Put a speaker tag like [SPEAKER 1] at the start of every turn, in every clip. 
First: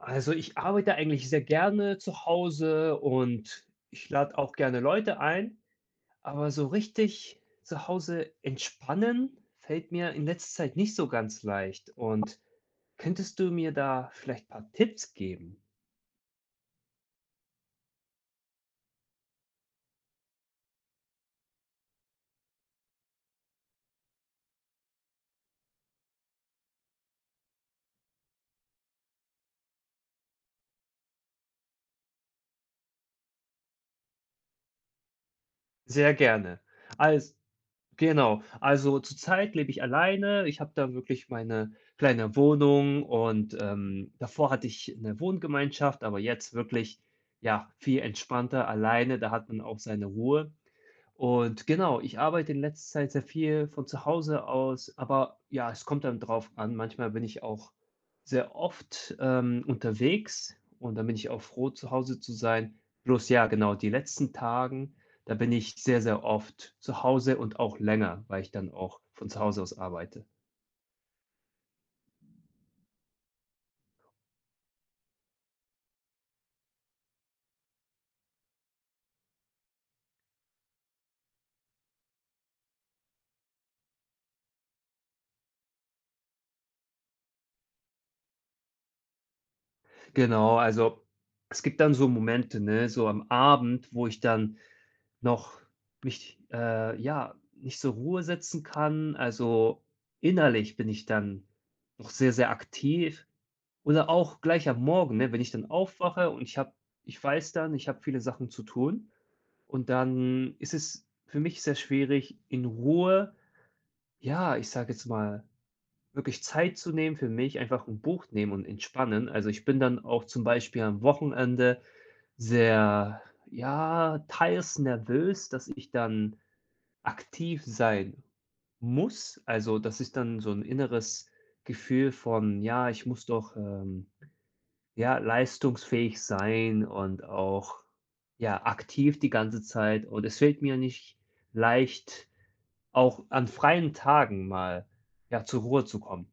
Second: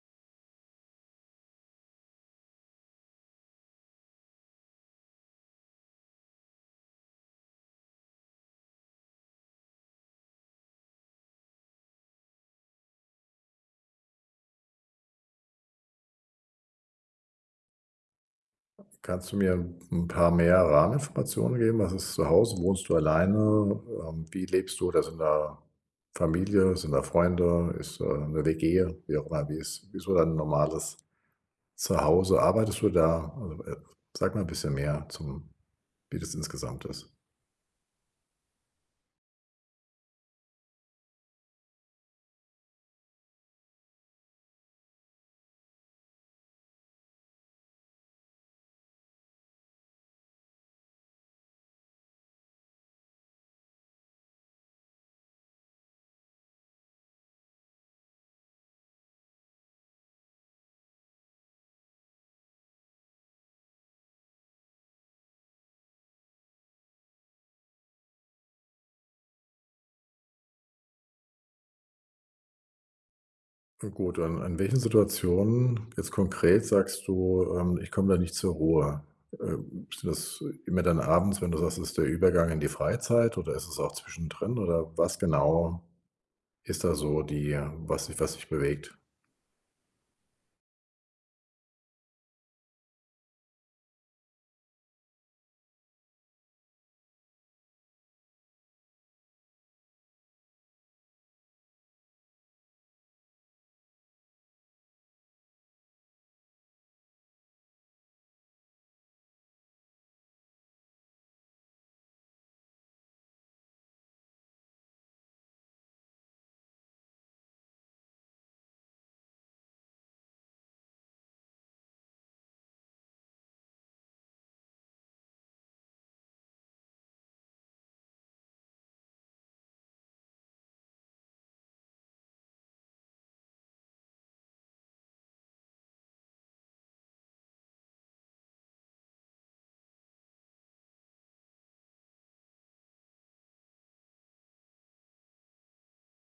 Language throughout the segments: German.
[SPEAKER 1] Also, ich arbeite eigentlich sehr gerne zu Hause, und ich lade auch gerne Leute ein. Aber so richtig zu Hause entspannen fällt mir in letzter Zeit nicht so ganz leicht. Und könntest du mir da vielleicht paar Tipps geben?
[SPEAKER 2] Kannst du mir 'n 'n paar mehr Rahmeninformationen geben? Was ist zu Hause? Wohnst du alleine? Ähm, wie lebst du? Oder sind da Familie? Sind da Freunde? Ist da 'ne WG? Wie auch immer. Wie ist wie ist so dein normales Zuhause? Arbeitest du da? Oh, äh, sag mal 'n bisschen mehr, zum
[SPEAKER 1] Sehr
[SPEAKER 2] wie das
[SPEAKER 1] gerne.
[SPEAKER 2] insgesamt ist.
[SPEAKER 1] Als genau. Also, zur Zeit lebe ich alleine, Ich habe da wirklich meine kleine Wohnung und, ähm, davor hatte ich 'ne Wohngemeinschaft, aber jetzt wirklich ja, viel entspannter alleine. Da hat man auch seine Ruhe. Und genau, ich arbeite in letzter Zeit sehr viel von zu Hause aus, aber, ja, es kommt dann drauf an. Manchmal bin ich auch sehr oft, ähm, unterwegs und dann bin ich auch froh, zu Hause zu sein. Bloß ja, genau, die letzten Tagen, da bin ich sehr, sehr oft zu Hause und auch länger, weil ich dann auch von zu Hause aus arbeite.
[SPEAKER 2] Hm, gut. Und an welchen Situationen, jetzt konkret sagst du, ähm: „Ich komme da nicht zur Ruhe?“ Äh, ist das immer dann abends, wenn du sagst, ist der Übergang in die Freizeit oder ist es auch zwischendrin, oder was genau ist da so die was dich was dich bewegt?
[SPEAKER 1] Genau, also, es gibt dann so Momente, ne, so am Abend, wo ich dann noch mich, äh, ja, nicht zur Ruhe setzen kann. Also, innerlich bin ich dann auch sehr, sehr aktiv oder auch gleich am Morgen, ne, wenn ich dann aufwache und ich habe ich weiß dann, ich habe viele Sachen zu tun. Und dann ist es für mich sehr schwierig in Ruhe, ja, ich sage jetzt mal wirklich Zeit zu nehmen für mich einfach 'n Buch nehmen und entspannen. Also, ich bin dann auch zum Beispiel am Wochenende sehr, ja, teils nervös, dass ich dann aktiv sein muss. Also, das ist dann so 'n inneres Gefühl von: „Ja, ich muss doch, ähm, ja, leistungsfähig sein und auch, ja, aktiv die ganze Zeit.“ Und es fällt mir nicht leicht, auch an freien Tagen mal, ja, zur Ruhe zu kommen.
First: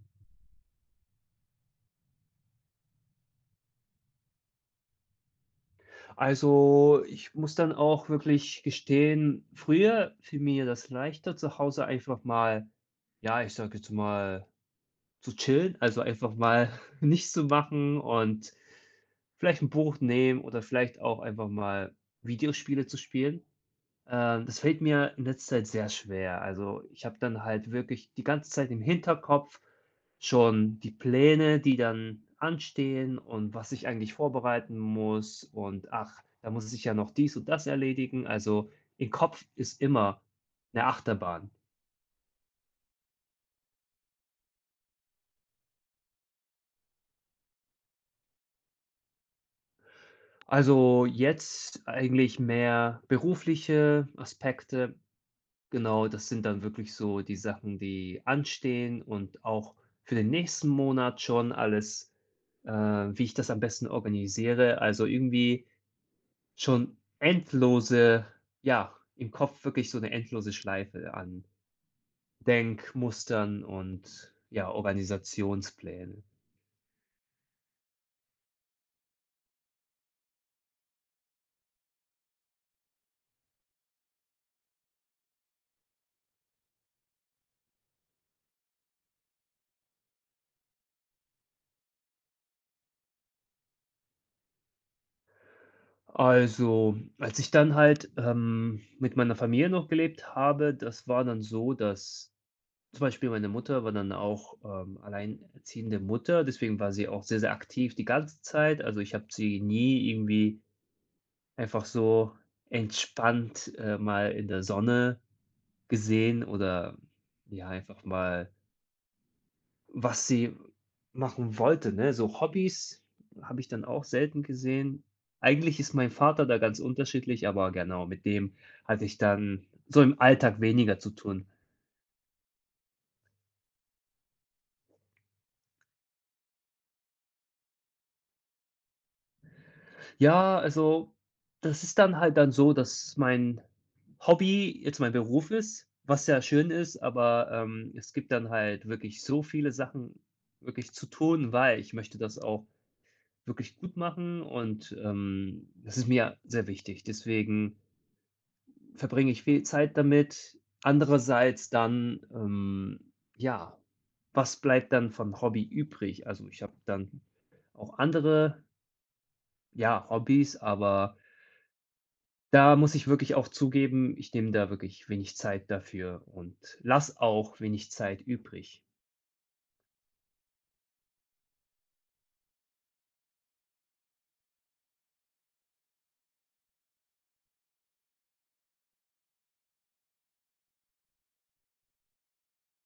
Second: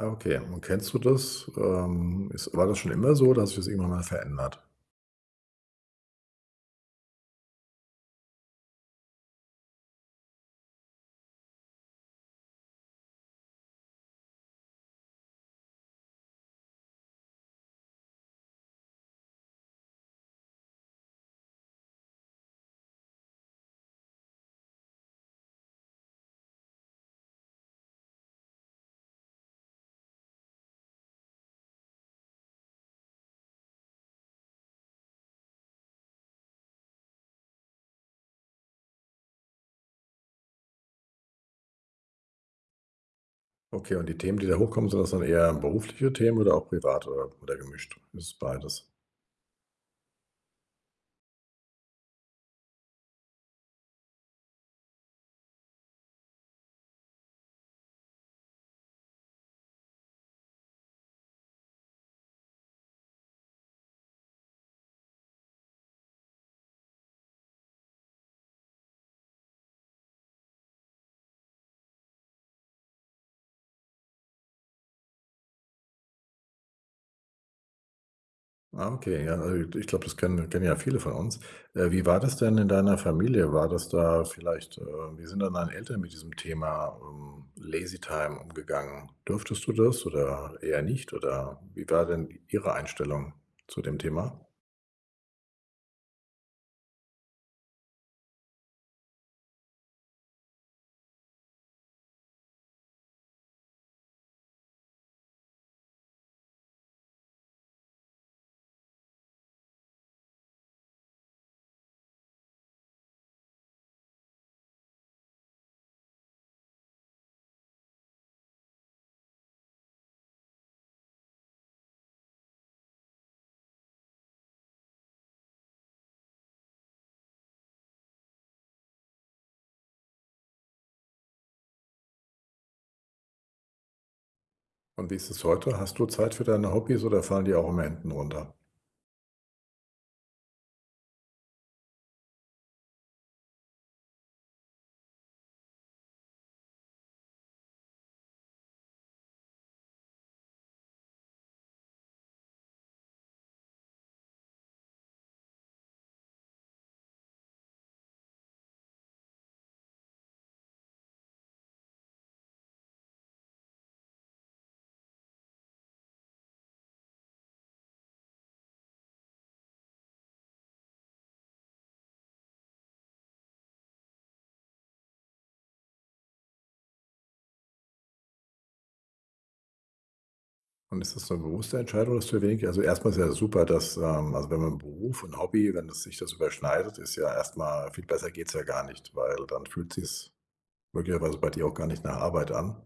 [SPEAKER 2] Ah, okay. Und kennst du das? Ähm, ist war das schon immer so, oder hast du das irgendwann mal verändert?
[SPEAKER 1] Also, ich muss dann auch wirklich gestehen: früher fiel mir das leichter zu Hause einfach mal ja, ich sage jetzt mal zu chillen, also, einfach mal nichts zu machen und vielleicht 'n Buch nehmen oder vielleicht auch einfach mal Videospiele zu spielen. Äh, das fällt mir in letzter Zeit sehr schwer. Also, ich habe dann halt wirklich die ganze Zeit im Hinterkopf schon die Pläne, die dann anstehen und was ich eigentlich vorbereiten muss. Und ach, da muss es ich ja noch dies und das erledigen. Also, im Kopf ist immer 'ne Achterbahn.
[SPEAKER 2] Okay, und die Themen, die da hochkommen, sind das dann eher berufliche Themen oder auch privat oder oder gemischt? Ist beides?
[SPEAKER 1] Also, jetzt eigentlich mehr berufliche Aspekte. Genau, das sind dann wirklich so die Sachen, die anstehen und auch für den nächsten Monat schon alles, äh, wie ich das am besten organisiere. Also, irgendwie schon endlose ja, im Kopf wirklich so 'ne endlose Schleife an Denkmustern und, ja, Organisationspläne.
[SPEAKER 2] Ah, okay. Ja, äh, ich glaube, das kennen kennen ja viele von uns. Äh, wie war das denn in deiner Familie? War das da vielleicht, äh wie sind denn deine Eltern mit diesem Thema, ähm, Lazy time umgegangen? Durftest du das oder eher nicht? Oder, wie war denn Ihre Einstellung zu dem Thema?
[SPEAKER 1] Also, als ich dann halt, ähm, mit meiner Familie noch gelebt habe, das war dann so, dass zum Beispiel meine Mutter war dann auch, ähm, alleinerziehende Mutter. Deswegen war sie auch sehr, sehr aktiv die ganze Zeit. Also, ich habe sie nie irgendwie einfach so entspannt, äh, mal in der Sonne gesehen, oder ja, einfach mal was sie machen wollte, ne? So Hobbys habe ich dann auch selten gesehen. Eigentlich ist mein Vater da ganz unterschiedlich, aber genau, mit dem hatte ich dann so im Alltag weniger zu tun.
[SPEAKER 2] Und wie ist es heute? Hast du Zeit für deine Hobbys oder fallen die auch immer hinten runter?
[SPEAKER 1] Ja. Also, das ist dann halt dann so, dass mein Hobby jetzt mein Beruf ist, was sehr schön ist. Aber, ähm, es gibt dann halt wirklich so viele Sachen wirklich zu tun, weil, ich möchte das auch wirklich gut machen und, ähm, das ist mir sehr wichtig. Deswegen verbringe ich viel Zeit damit. Andererseits dann, ähm ja, was bleibt dann vom Hobby übrig? Also, ich habe dann auch andere ja, Hobbys, aber da muss ich wirklich auch zugeben, ich nehme da wirklich wenig Zeit dafür und lass auch wenig Zeit übrig.
[SPEAKER 2] Und ist das so 'ne bewusste Entscheidung, dass du wenig also, erstmal ist ja super, dass, ähm also, wenn man Beruf und Hobby, wenn es sich das überschneidet, ist ja erstmal viel besser geht's ja gar nicht, weil dann fühlt sich's möglicherweise bei dir auch gar nicht nach Arbeit an.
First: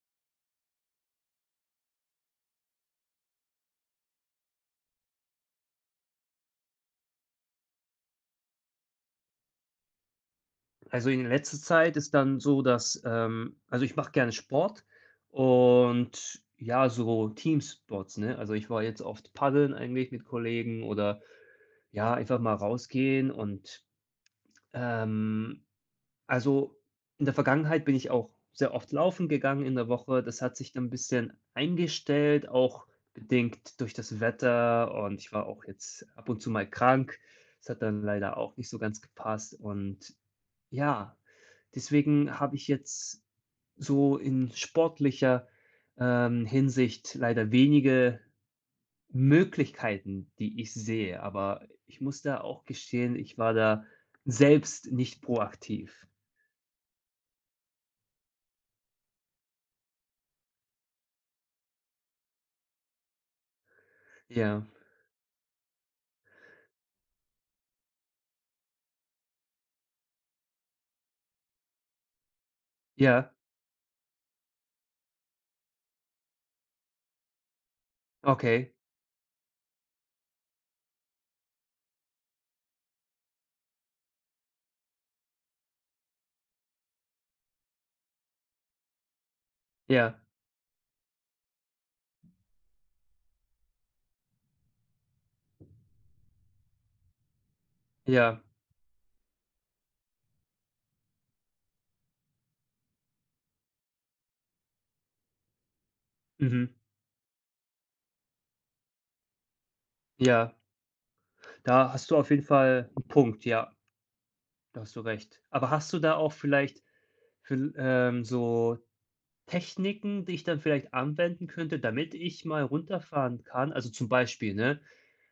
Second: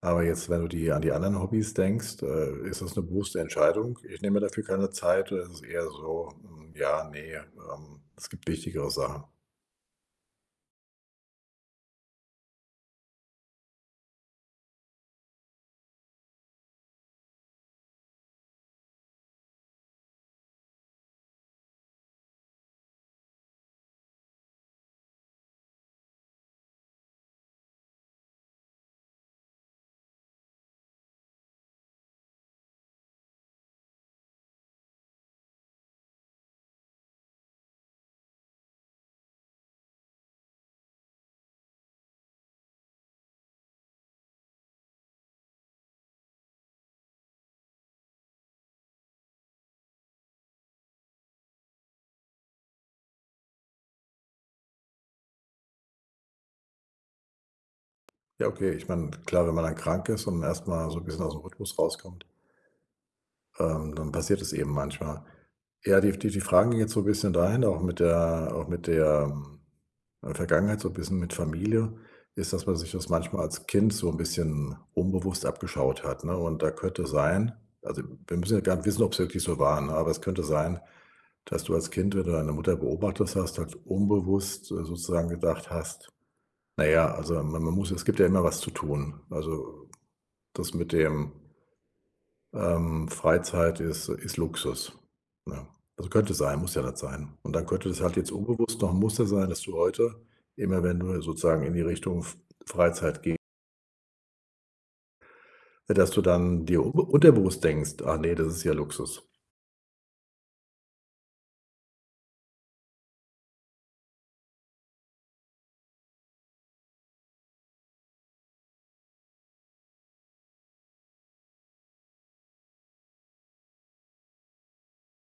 [SPEAKER 2] Aber jetzt, wenn du die an die anderen Hobbys denkst, äh, ist das 'ne bewusste Entscheidung: „Ich nehme mir dafür keine Zeit“, oder ist eher so: „Hm, ja, ne, ähm, es gibt wichtigere Sachen.“
[SPEAKER 1] Also, in letzter Zeit ist dann so, dass ähm, also, ich mache gerne Sport und ja, so Teamsports, ne? Also, ich war jetzt oft paddeln eigentlich mit Kollegen oder ja, einfach mal rausgehen und, ähm also, in der Vergangenheit bin ich auch sehr oft laufen gegangen in der Woche. Das hat sich dann 'n bisschen eingestellt, auch bedingt durch das Wetter und ich war auch jetzt ab und zu mal krank. Das hat dann leider auch nicht so ganz gepasst und ja, deswegen habe ich jetzt so in sportlicher, ähm, Hinsicht leider wenige Möglichkeiten, die ich sehe, aber i ich muss da auch gestehen, ich war da selbst nicht proaktiv.
[SPEAKER 2] Ja. Okay. Ich meine, klar, wenn man dann krank ist und erst mal so 'n bisschen aus dem Rhythmus rauskommt ähm, dann passiert es
[SPEAKER 1] Ja.
[SPEAKER 2] eben manchmal. Ja, die die die Fragen jetzt so 'n bisschen dahin, auch mit der auch mit der, äh, Vergangenheit, so 'n bisschen mit Familie ist, dass man sich das
[SPEAKER 1] Ja.
[SPEAKER 2] manchmal als Kind so 'n bisschen unbewusst abgeschaut hat, ne? Und da könnte sein also, wir müssen ja
[SPEAKER 1] Okay.
[SPEAKER 2] gar nicht wissen, ob es wirklich so war, ne? Aber es könnte sein, dass du als Kind, wenn du deine Mutter beobachtet hast, halt unbewusst sozusagen gedacht hast: „Na ja, also, ma man muss es gibt ja immer was zu tun. Also,
[SPEAKER 1] Ja.
[SPEAKER 2] das mit dem“ „ähm, Freizeit ist ist Luxus.“ Ja, also, könnte sein. Muss ja nicht sein. Und dann könnte das halt jetzt
[SPEAKER 1] Ja.
[SPEAKER 2] unbewusst noch muss ja sein, dass du heute immer, wenn du sozusagen in die Richtung F Freizeit geh Äh, dass du dann
[SPEAKER 1] Mhm.
[SPEAKER 2] dir unbe unterbewusst denkst: „Ah ne, das ist ja Luxus.“
[SPEAKER 1] Ja. Da hast du auf jeden Fall 'n Punkt, ja. Da hast du recht. Aber hast du da auch vielleicht viel ähm, so Techniken, die ich dann vielleicht anwenden könnte, damit ich mal runterfahren kann? Also, zum Beispiel, ne,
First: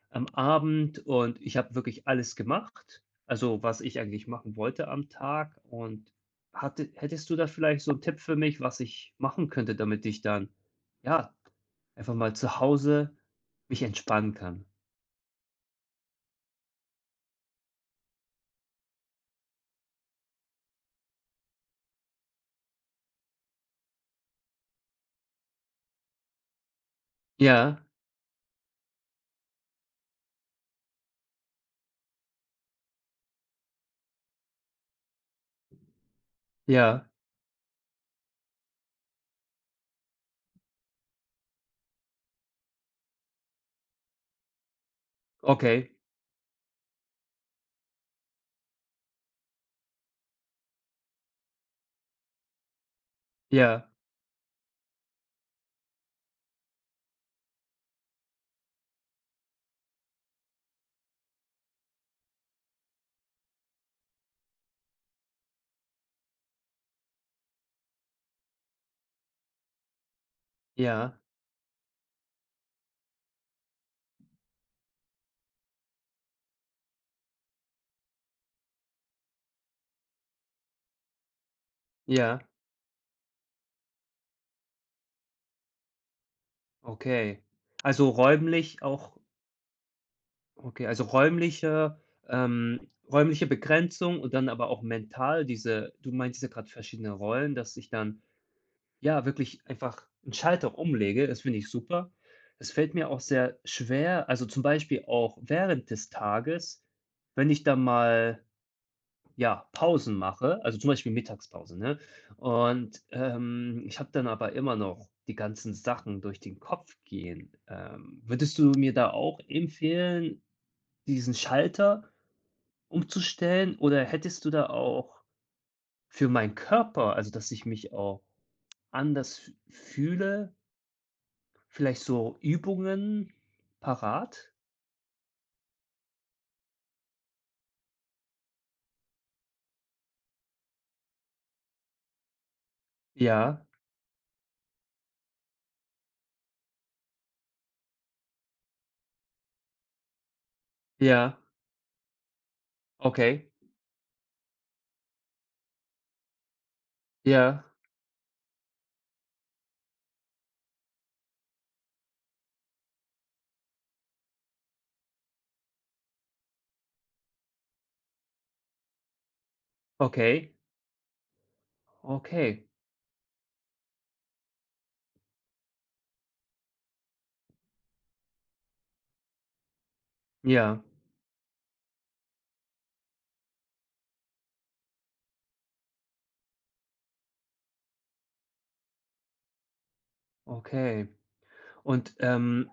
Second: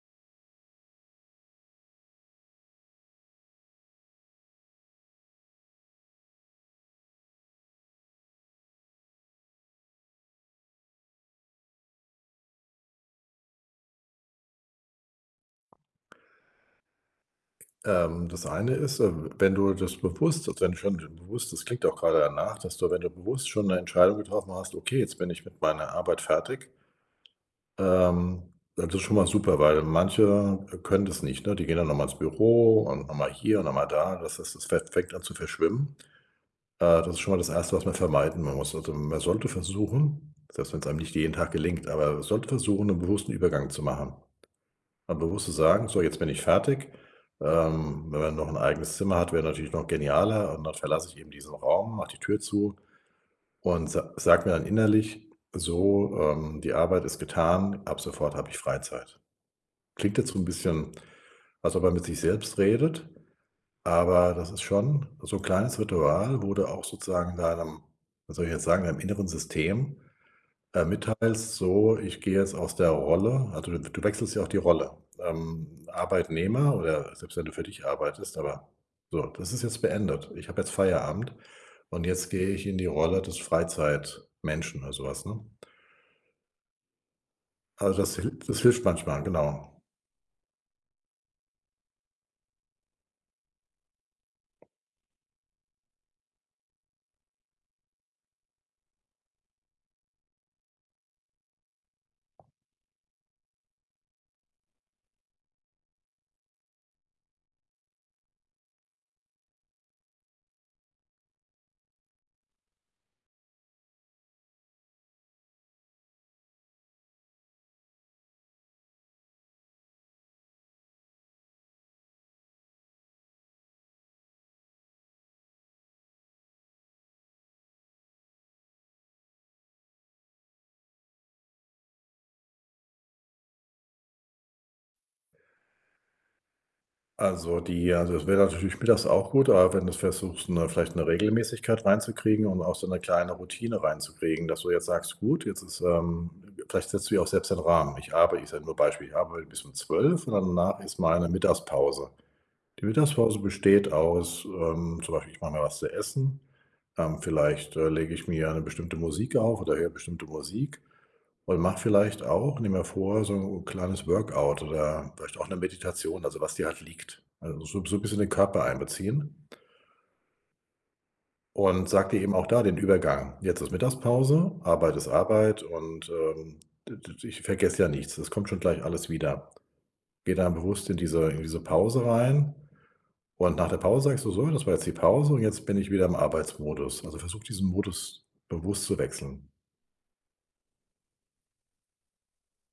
[SPEAKER 1] am Abend und ich habe wirklich alles gemacht, also, was ich eigentlich machen wollte am Tag und hatte hättest du da vielleicht so 'n Tipp für mich, was ich machen könnte, damit ich dann, ja, einfach mal zu Hause mich entspannen kann?
[SPEAKER 2] Ähm, das eine ist, äh, w wenn du das bewusst also, wenn du schon be bewusst das klingt auch grade danach, dass du, wenn du bewusst schon 'ne Entscheidung getroffen hast: „Okay, jetzt bin ich mit meiner Arbeit fertig.“
[SPEAKER 1] Ja,
[SPEAKER 2] Ähm, das ist schon mal super, weil manche, äh, können das nicht, ne? Die gehen dann noch mal ins Büro und noch mal hier und mal da. Das das das fä fängt an zu verschwimmen. Äh,
[SPEAKER 1] Ja.
[SPEAKER 2] das ist schon mal das 1. was man vermeiden muss. Also, man sollte versuchen selbst wenn's einem nicht jeden Tag gelingt, aber sollte versuchen, 'n bewussten Übergang zu machen. Mal bewusst zu sagen:
[SPEAKER 1] Okay.
[SPEAKER 2] „So, jetzt bin ich fertig.“ Ähm, wenn man noch 'n eigenes Zimmer hat, wäre natürlich noch genialer. Und dann verlasse ich eben diesen Raum, mache die Tür zu
[SPEAKER 1] Ja.
[SPEAKER 2] und sa sage mir dann innerlich so, ähm: „Die Arbeit ist getan. Ab sofort habe ich Freizeit.“ Klingt jetzt so 'n bisschen, als ob er mit sich selbst redet. Aber das ist schon so 'n kleines Ritual, wo da auch sozusagen in deinem was soll ich jetzt sagen deinem inneren System, äh,
[SPEAKER 1] Ja.
[SPEAKER 2] mitteilst: „So, ich gehe jetzt aus der Rolle.“ Also, d du wechselst ja auch die Rolle, ähm, Arbeitnehmer oder selbst wenn du für dich arbeitest, aber: „So, das ist jetzt beendet. Ich habe jetzt Feierabend. Und jetzt
[SPEAKER 1] Ja.
[SPEAKER 2] gehe ich in die Rolle des Freizeitmenschen“, oder so was, ne?
[SPEAKER 1] Okay,
[SPEAKER 2] Also,
[SPEAKER 1] also,
[SPEAKER 2] das hil das
[SPEAKER 1] räumlich
[SPEAKER 2] hilft
[SPEAKER 1] auch
[SPEAKER 2] manchmal genau.
[SPEAKER 1] Okay, also, räumliche ähm, räumliche Begrenzung und dann aber auch mental diese du meinst jetzt gerade verschiedenen Rollen, dass ich dann, ja, wirklich einfach 'n Schalter umlege. Das finde ich super. Das fällt mir auch sehr schwer. Also, zum Beispiel auch während des Tages, wenn ich dann mal, ja, Pausen mache, also, zum Beispiel Mittagspause, ne? Und, ähm, ich habe dann aber immer noch die ganzen Sachen durch den Kopf gehen. Ähm, würdest du mir da auch empfehlen, diesen Schalter umzustellen, oder hättest du da auch für meinen Körper, also, dass ich mich auch anders f fühle vielleicht so Übungen parat?
[SPEAKER 2] Also, die also, das wäre natürlich mittags auch gut. Aber wenn du's versuchst 'ne vielleicht 'ne Regelmäßigkeit reinzukriegen und auch so 'ne kleine
[SPEAKER 1] Ja.
[SPEAKER 2] Routine reinzukriegen, dass du jetzt sagst: „Gut, jetzt ist, ähm“ W vielleicht setzt du ja auch selbst den Rahmen. Ich arbei ich sage nur ein Beispiel. Ich arbeite bis um 12:00 und danach ist meine
[SPEAKER 1] Ja.
[SPEAKER 2] Mittagspause. Die Mittagspause
[SPEAKER 1] Okay.
[SPEAKER 2] besteht aus, ähm, zum Beispiel: „Ich mache mir was zu essen. Ähm,
[SPEAKER 1] Ja.
[SPEAKER 2] vielleicht, äh, lege ich mir 'ne bestimmte Musik auf oder höre bestimmte Musik und mache vielleicht auch nimm mir vor so kleines Workout oder vielleicht auch 'ne Meditation“, also, was dir halt liegt, also, so so 'n bisschen den Körper einbeziehen.
[SPEAKER 1] Okay.
[SPEAKER 2] Und sage dir eben auch
[SPEAKER 1] Okay.
[SPEAKER 2] da den Übergang: „Jetzt ist Mittagspause. Arbeit ist Arbeit und, ähm, d d d ich vergesse ja nichts. Es kommt schon gleich alles wieder.” Gehe dann
[SPEAKER 1] Ja.
[SPEAKER 2] bewusst in diese in diese Pause rein und nach der Pause sagst du so: „Das war jetzt die Pause und jetzt bin ich wieder im Arbeitsmodus.” Also, versuche, diesen Modus bewusst zu wechseln.
[SPEAKER 1] Okay, und, ähm,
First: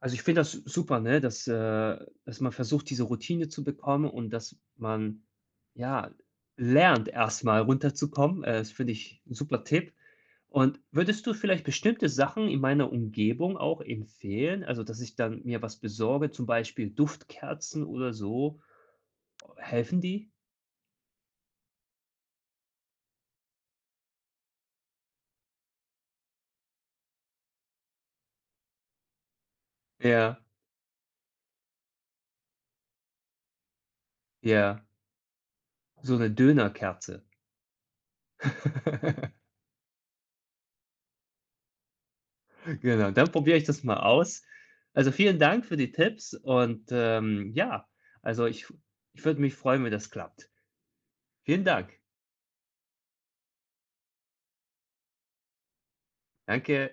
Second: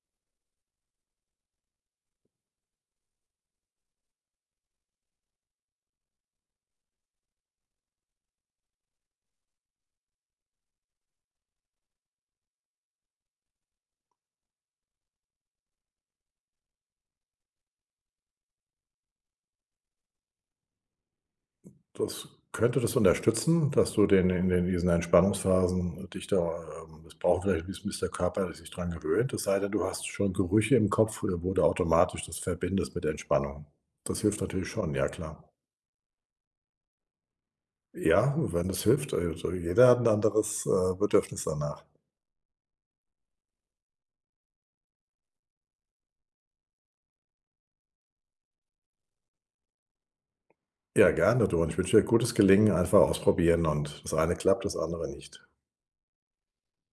[SPEAKER 1] also, ich finde das super, ne, dass äh, dass man versucht, diese Routine zu bekommen und dass man, ja, lernt, erstmal runterzukommen. Äh, das finde ich 'n super Tipp. Und würdest du vielleicht bestimmte Sachen in meiner Umgebung auch empfehlen, also, dass ich dann mir was besorge, zum Beispiel Duftkerzen oder so? Helfen die?
[SPEAKER 2] Das könnte das unterstützen, dass du den in in diesen Entspannungsphasen dich da ähm, das braucht vielleicht 'n bisschen bis der Körper sich dran gewöhnt es sei denn, du hast schon
[SPEAKER 1] Ja.
[SPEAKER 2] Gerüche im Kopf oder wo du automatisch das verbindest mit der Entspannung. Das hilft natürlich
[SPEAKER 1] Ja.
[SPEAKER 2] schon. Ja, klar.
[SPEAKER 1] So 'ne Döner-Kerze.
[SPEAKER 2] Ja, wenn das hilft. Al also, jeder hat 'n anderes, äh, Bedürfnis danach.
[SPEAKER 1] Genau, dann probiere ich das mal aus. Also, vielen Dank für die Tipps und, ähm, ja, also, ich w ich würde mich freuen, wenn das klappt.
[SPEAKER 2] Ja, gerne,
[SPEAKER 1] Vielen
[SPEAKER 2] du. Und ich wünsche
[SPEAKER 1] Dank.
[SPEAKER 2] dir 'n gutes Gelingen, einfach ausprobieren und das eine klappt, das andere nicht.
[SPEAKER 1] Danke.